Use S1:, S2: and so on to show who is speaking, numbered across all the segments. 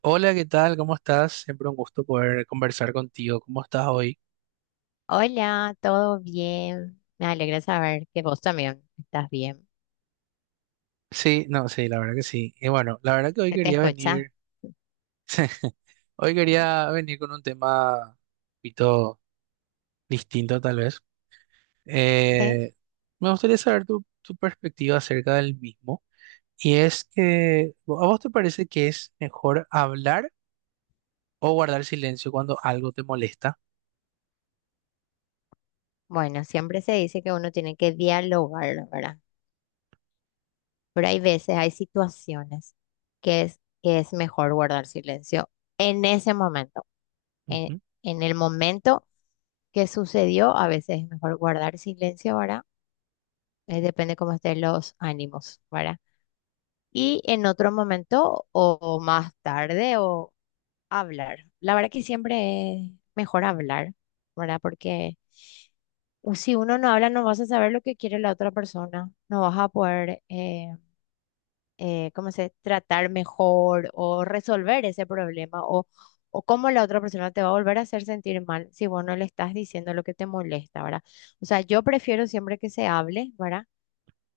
S1: Hola, ¿qué tal? ¿Cómo estás? Siempre un gusto poder conversar contigo. ¿Cómo estás hoy?
S2: Hola, ¿todo bien? Me alegra saber que vos también estás bien.
S1: Sí, no, sí, la verdad que sí. Y bueno, la verdad que hoy
S2: ¿Se te
S1: quería
S2: escucha?
S1: venir, hoy quería venir con un tema un poquito distinto tal vez.
S2: ¿Qué?
S1: Eh, Me gustaría saber tu perspectiva acerca del mismo. Y es que, ¿a vos te parece que es mejor hablar o guardar silencio cuando algo te molesta?
S2: Bueno, siempre se dice que uno tiene que dialogar, ¿verdad? Pero hay veces, hay situaciones que es mejor guardar silencio en ese momento. En,
S1: Ujú,
S2: en el momento que sucedió, a veces es mejor guardar silencio, ¿verdad? Depende cómo estén los ánimos, ¿verdad? Y en otro momento, o más tarde, o hablar. La verdad que siempre es mejor hablar, ¿verdad? Porque si uno no habla, no vas a saber lo que quiere la otra persona, no vas a poder, ¿cómo se dice? Tratar mejor o resolver ese problema o cómo la otra persona te va a volver a hacer sentir mal si vos no le estás diciendo lo que te molesta, ¿verdad? O sea, yo prefiero siempre que se hable, ¿verdad?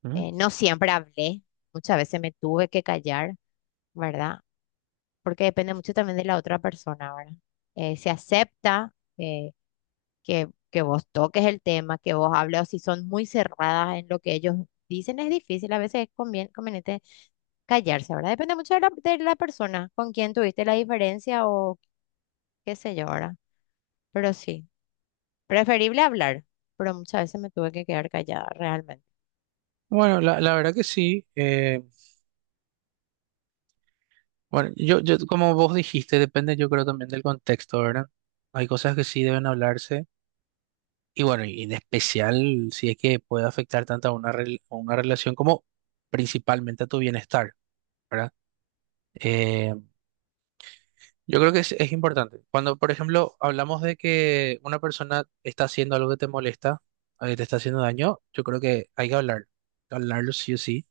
S1: ujú.
S2: No siempre hablé, muchas veces me tuve que callar. ¿Verdad? Porque depende mucho también de la otra persona, ¿verdad? Si acepta que vos toques el tema, que vos hables, o si son muy cerradas en lo que ellos dicen, es difícil, a veces es conveniente callarse, ¿verdad? Depende mucho de la persona con quien tuviste la diferencia o qué sé yo, ¿verdad? Pero sí, preferible hablar, pero muchas veces me tuve que quedar callada, realmente.
S1: Bueno, la verdad que sí. Bueno, como vos dijiste, depende, yo creo también del contexto, ¿verdad? Hay cosas que sí deben hablarse. Y bueno, y en especial si es que puede afectar tanto a una, a una relación como principalmente a tu bienestar, ¿verdad? Eh, yo creo que es importante. Cuando, por ejemplo, hablamos de que una persona está haciendo algo que te molesta, o que te está haciendo daño, yo creo que hay que hablar, hablarlo sí o sí.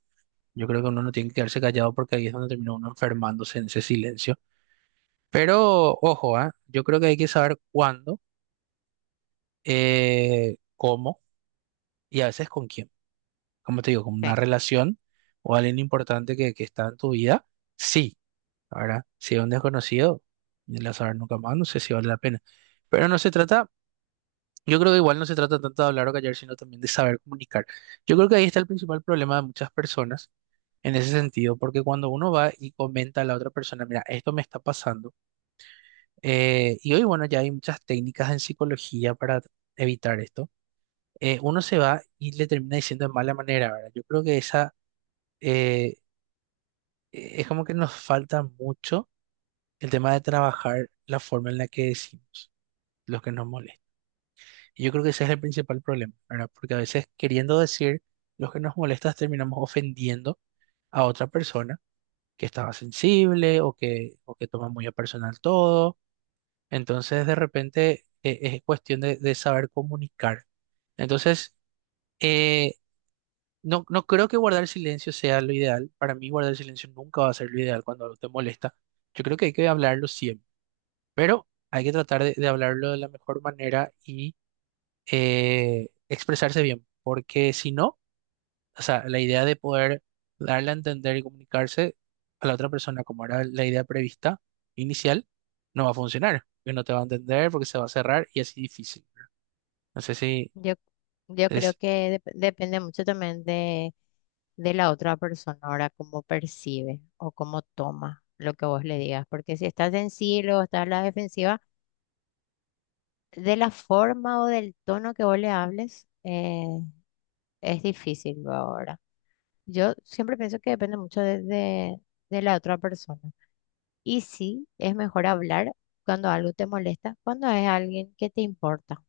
S1: Yo creo que uno no tiene que quedarse callado porque ahí es donde termina uno enfermándose en ese silencio. Pero ojo, ¿ah? Yo creo que hay que saber cuándo, cómo y a veces con quién. Como te digo, como una
S2: Sí.
S1: relación o alguien importante que está en tu vida, sí. Ahora, si es un desconocido, ni le vas nunca más, no sé si vale la pena. Pero no se trata, yo creo que igual no se trata tanto de hablar o callar, sino también de saber comunicar. Yo creo que ahí está el principal problema de muchas personas en ese sentido, porque cuando uno va y comenta a la otra persona, mira, esto me está pasando, y hoy, bueno, ya hay muchas técnicas en psicología para evitar esto. Uno se va y le termina diciendo de mala manera, ¿verdad? Yo creo que esa, eh, es como que nos falta mucho el tema de trabajar la forma en la que decimos lo que nos molesta. Y yo creo que ese es el principal problema, ¿verdad? Porque a veces queriendo decir lo que nos molesta terminamos ofendiendo a otra persona que estaba sensible o que toma muy a personal todo. Entonces de repente es cuestión de saber comunicar. Entonces, eh, no, no creo que guardar silencio sea lo ideal. Para mí guardar silencio nunca va a ser lo ideal cuando algo te molesta. Yo creo que hay que hablarlo siempre. Pero hay que tratar de hablarlo de la mejor manera y expresarse bien, porque si no, o sea, la idea de poder darle a entender y comunicarse a la otra persona como era la idea prevista inicial, no va a funcionar, porque no te va a entender, porque se va a cerrar y así difícil. No sé si
S2: Yo, yo creo
S1: es
S2: que depende mucho también de la otra persona, ahora cómo percibe o cómo toma lo que vos le digas, porque si estás sensible o estás a la defensiva, de la forma o del tono que vos le hables, es difícil luego ahora. Yo siempre pienso que depende mucho de la otra persona. Y sí, es mejor hablar cuando algo te molesta, cuando es alguien que te importa,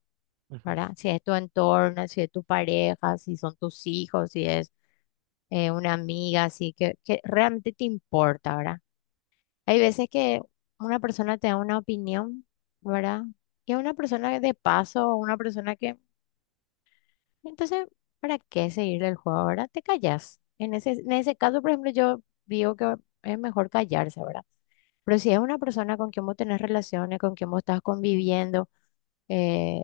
S1: ujú,
S2: ¿verdad? Si es tu entorno, si es tu pareja, si son tus hijos, si es una amiga, así que realmente te importa, ¿verdad? Hay veces que una persona te da una opinión, ¿verdad? Y a una persona de paso, o una persona que... Entonces, ¿para qué seguirle el juego, verdad? Te callas. En ese caso, por ejemplo, yo digo que es mejor callarse, ¿verdad? Pero si es una persona con quien vos tenés relaciones, con quien vos estás conviviendo, eh,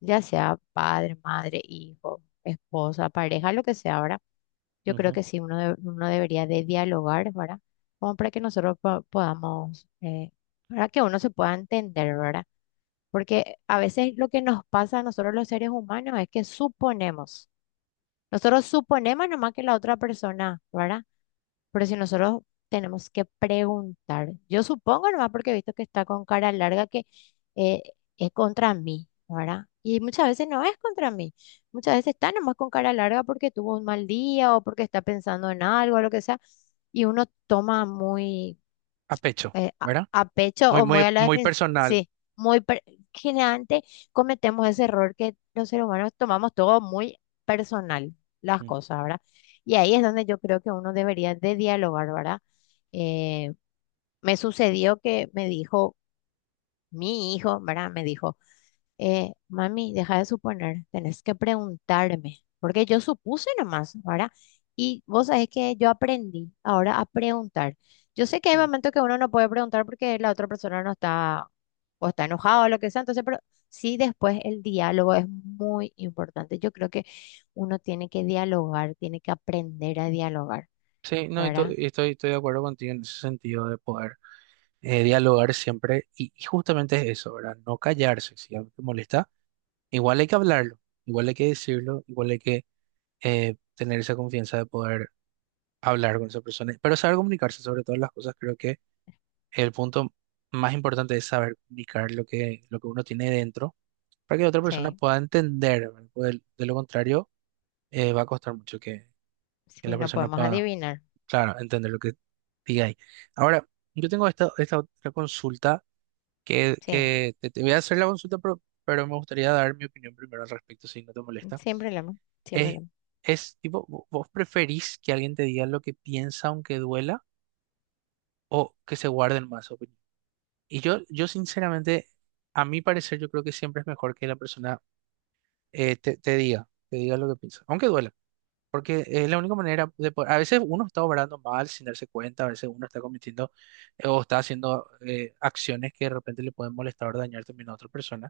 S2: ya sea padre, madre, hijo, esposa, pareja, lo que sea, ¿verdad? Yo creo
S1: ujú,
S2: que sí, uno, uno debería de dialogar, ¿verdad? Como para que nosotros podamos, para que uno se pueda entender, ¿verdad? Porque a veces lo que nos pasa a nosotros los seres humanos es que suponemos, nosotros suponemos nomás que la otra persona, ¿verdad? Pero si nosotros tenemos que preguntar, yo supongo nomás porque he visto que está con cara larga que eh, es contra mí, ¿verdad? Y muchas veces no es contra mí, muchas veces está nomás con cara larga porque tuvo un mal día o porque está pensando en algo o lo que sea, y uno toma muy
S1: a pecho, ¿verdad?
S2: a pecho
S1: Muy,
S2: o muy
S1: muy,
S2: a la
S1: muy
S2: defensiva.
S1: personal.
S2: Sí, muy per- generalmente cometemos ese error que los seres humanos tomamos todo muy personal, las
S1: Mm,
S2: cosas, ¿verdad? Y ahí es donde yo creo que uno debería de dialogar, ¿verdad? Eh, Me sucedió que me dijo mi hijo, ¿verdad? Me dijo mami, deja de suponer, tenés que preguntarme, porque yo supuse nomás, ¿verdad? Y vos sabés que yo aprendí ahora a preguntar. Yo sé que hay
S1: mm.
S2: momentos que uno no puede preguntar porque la otra persona no está o está enojado o lo que sea, entonces, pero sí después el diálogo es muy importante. Yo creo que uno tiene que dialogar, tiene que aprender a dialogar,
S1: Sí, no, y
S2: ¿verdad?
S1: y estoy, estoy de acuerdo contigo en ese sentido de poder dialogar siempre y justamente es eso, ¿verdad? No callarse, si algo te molesta, igual hay que hablarlo, igual hay que decirlo, igual hay que tener esa confianza de poder hablar con esa persona, pero saber comunicarse sobre todas las cosas. Creo que el punto más importante es saber comunicar lo que uno tiene dentro para que la otra persona
S2: Sí,
S1: pueda entender, ¿verdad? Porque de lo contrario va a costar mucho que
S2: sí,
S1: la
S2: no
S1: persona
S2: podemos
S1: pueda,
S2: adivinar.
S1: claro, entender lo que diga ahí. Ahora, yo tengo esta, esta otra consulta
S2: Sí,
S1: que te voy a hacer la consulta, pero me gustaría dar mi opinión primero al respecto, si no te molesta.
S2: sin problema, sin
S1: Es,
S2: problema.
S1: es tipo, ¿vos preferís que alguien te diga lo que piensa aunque duela o que se guarden más opinión? Y yo sinceramente, a mi parecer, yo creo que siempre es mejor que la persona te diga lo que piensa, aunque duela. Porque es la única manera de poder. A veces uno está obrando mal sin darse cuenta, a veces uno está cometiendo o está haciendo acciones que de repente le pueden molestar o dañar también a otra persona.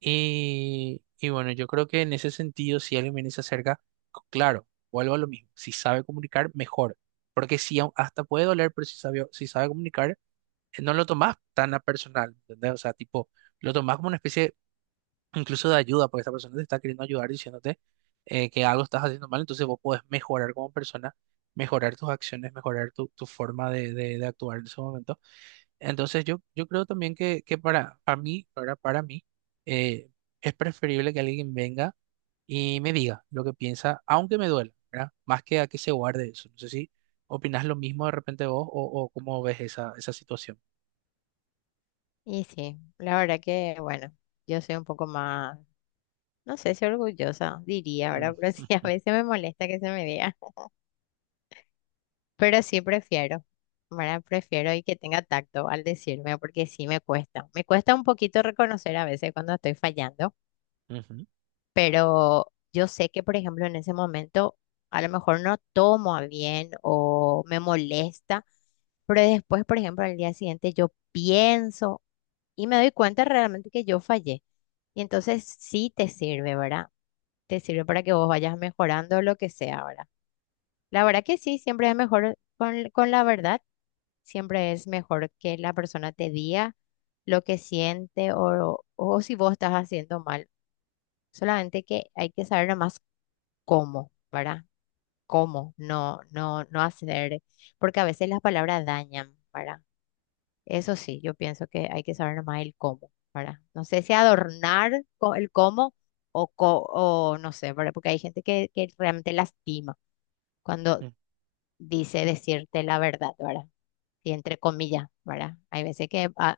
S1: Y bueno, yo creo que en ese sentido, si alguien viene y se acerca, claro, vuelvo a lo mismo. Si sabe comunicar, mejor. Porque si hasta puede doler, pero si sabe, si sabe comunicar, no lo tomás tan a personal, ¿entendés? O sea, tipo, lo tomás como una especie incluso de ayuda, porque esta persona te está queriendo ayudar diciéndote que algo estás haciendo mal, entonces vos podés mejorar como persona, mejorar tus acciones, mejorar tu forma de, de actuar en ese momento. Entonces yo creo también que para mí, eh, es preferible que alguien venga y me diga lo que piensa, aunque me duela, ¿verdad? Más que a que se guarde eso. No sé si opinás lo mismo de repente vos o cómo ves esa, esa situación.
S2: Y sí, la verdad que, bueno, yo soy un poco más, no sé si orgullosa, diría,
S1: Mm,
S2: ¿verdad? Pero sí, a
S1: ujú,
S2: veces me molesta que se me diga, pero sí prefiero, ¿verdad? Prefiero y que tenga tacto al decirme, porque sí me cuesta un poquito reconocer a veces cuando estoy fallando.
S1: ujú,
S2: Pero yo sé que, por ejemplo, en ese momento a lo mejor no tomo a bien o me molesta, pero después, por ejemplo, al día siguiente yo pienso y me doy cuenta realmente que yo fallé. Y entonces sí te sirve, ¿verdad? Te sirve para que vos vayas mejorando lo que sea verdad. La verdad que sí, siempre es mejor con la verdad, siempre es mejor que la persona te diga lo que siente o si vos estás haciendo mal. Solamente que hay que saber nomás cómo, ¿verdad? Cómo, no hacer, porque a veces las palabras dañan, ¿verdad? Eso sí, yo pienso que hay que saber más el cómo, ¿verdad? No sé si adornar el cómo o, o no sé, ¿verdad? Porque hay gente que realmente lastima cuando
S1: ujú.
S2: dice decirte la verdad, ¿verdad? Y entre comillas, ¿verdad? Hay veces que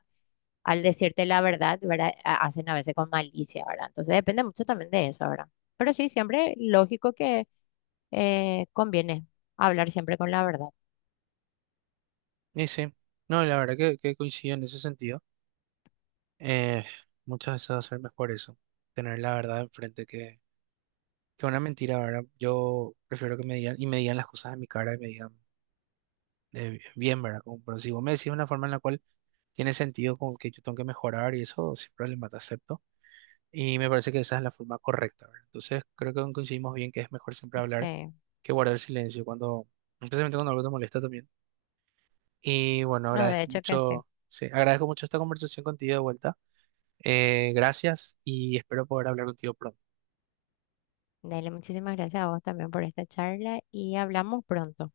S2: al decirte la verdad, ¿verdad? Hacen a veces con malicia, ¿verdad? Entonces depende mucho también de eso, ¿verdad? Pero sí, siempre lógico que conviene hablar siempre con la verdad.
S1: Y sí, no, la verdad que coincido en ese sentido. Eh, Muchas veces va a ser mejor eso, tener la verdad enfrente que una mentira, ¿verdad? Yo prefiero que me digan y me digan las cosas en mi cara y me digan de bien, ¿verdad? Como, pero si vos me decís de una forma en la cual tiene sentido como que yo tengo que mejorar y eso, sin problema, te acepto. Y me parece que esa es la forma correcta, ¿verdad? Entonces creo que coincidimos bien que es mejor siempre hablar
S2: Sí.
S1: que guardar silencio cuando, especialmente cuando algo te molesta también. Y bueno,
S2: No, de
S1: agradezco
S2: hecho que sí.
S1: mucho, sí, agradezco mucho esta conversación contigo de vuelta. Gracias y espero poder hablar contigo pronto.
S2: Dale, muchísimas gracias a vos también por esta charla y hablamos pronto.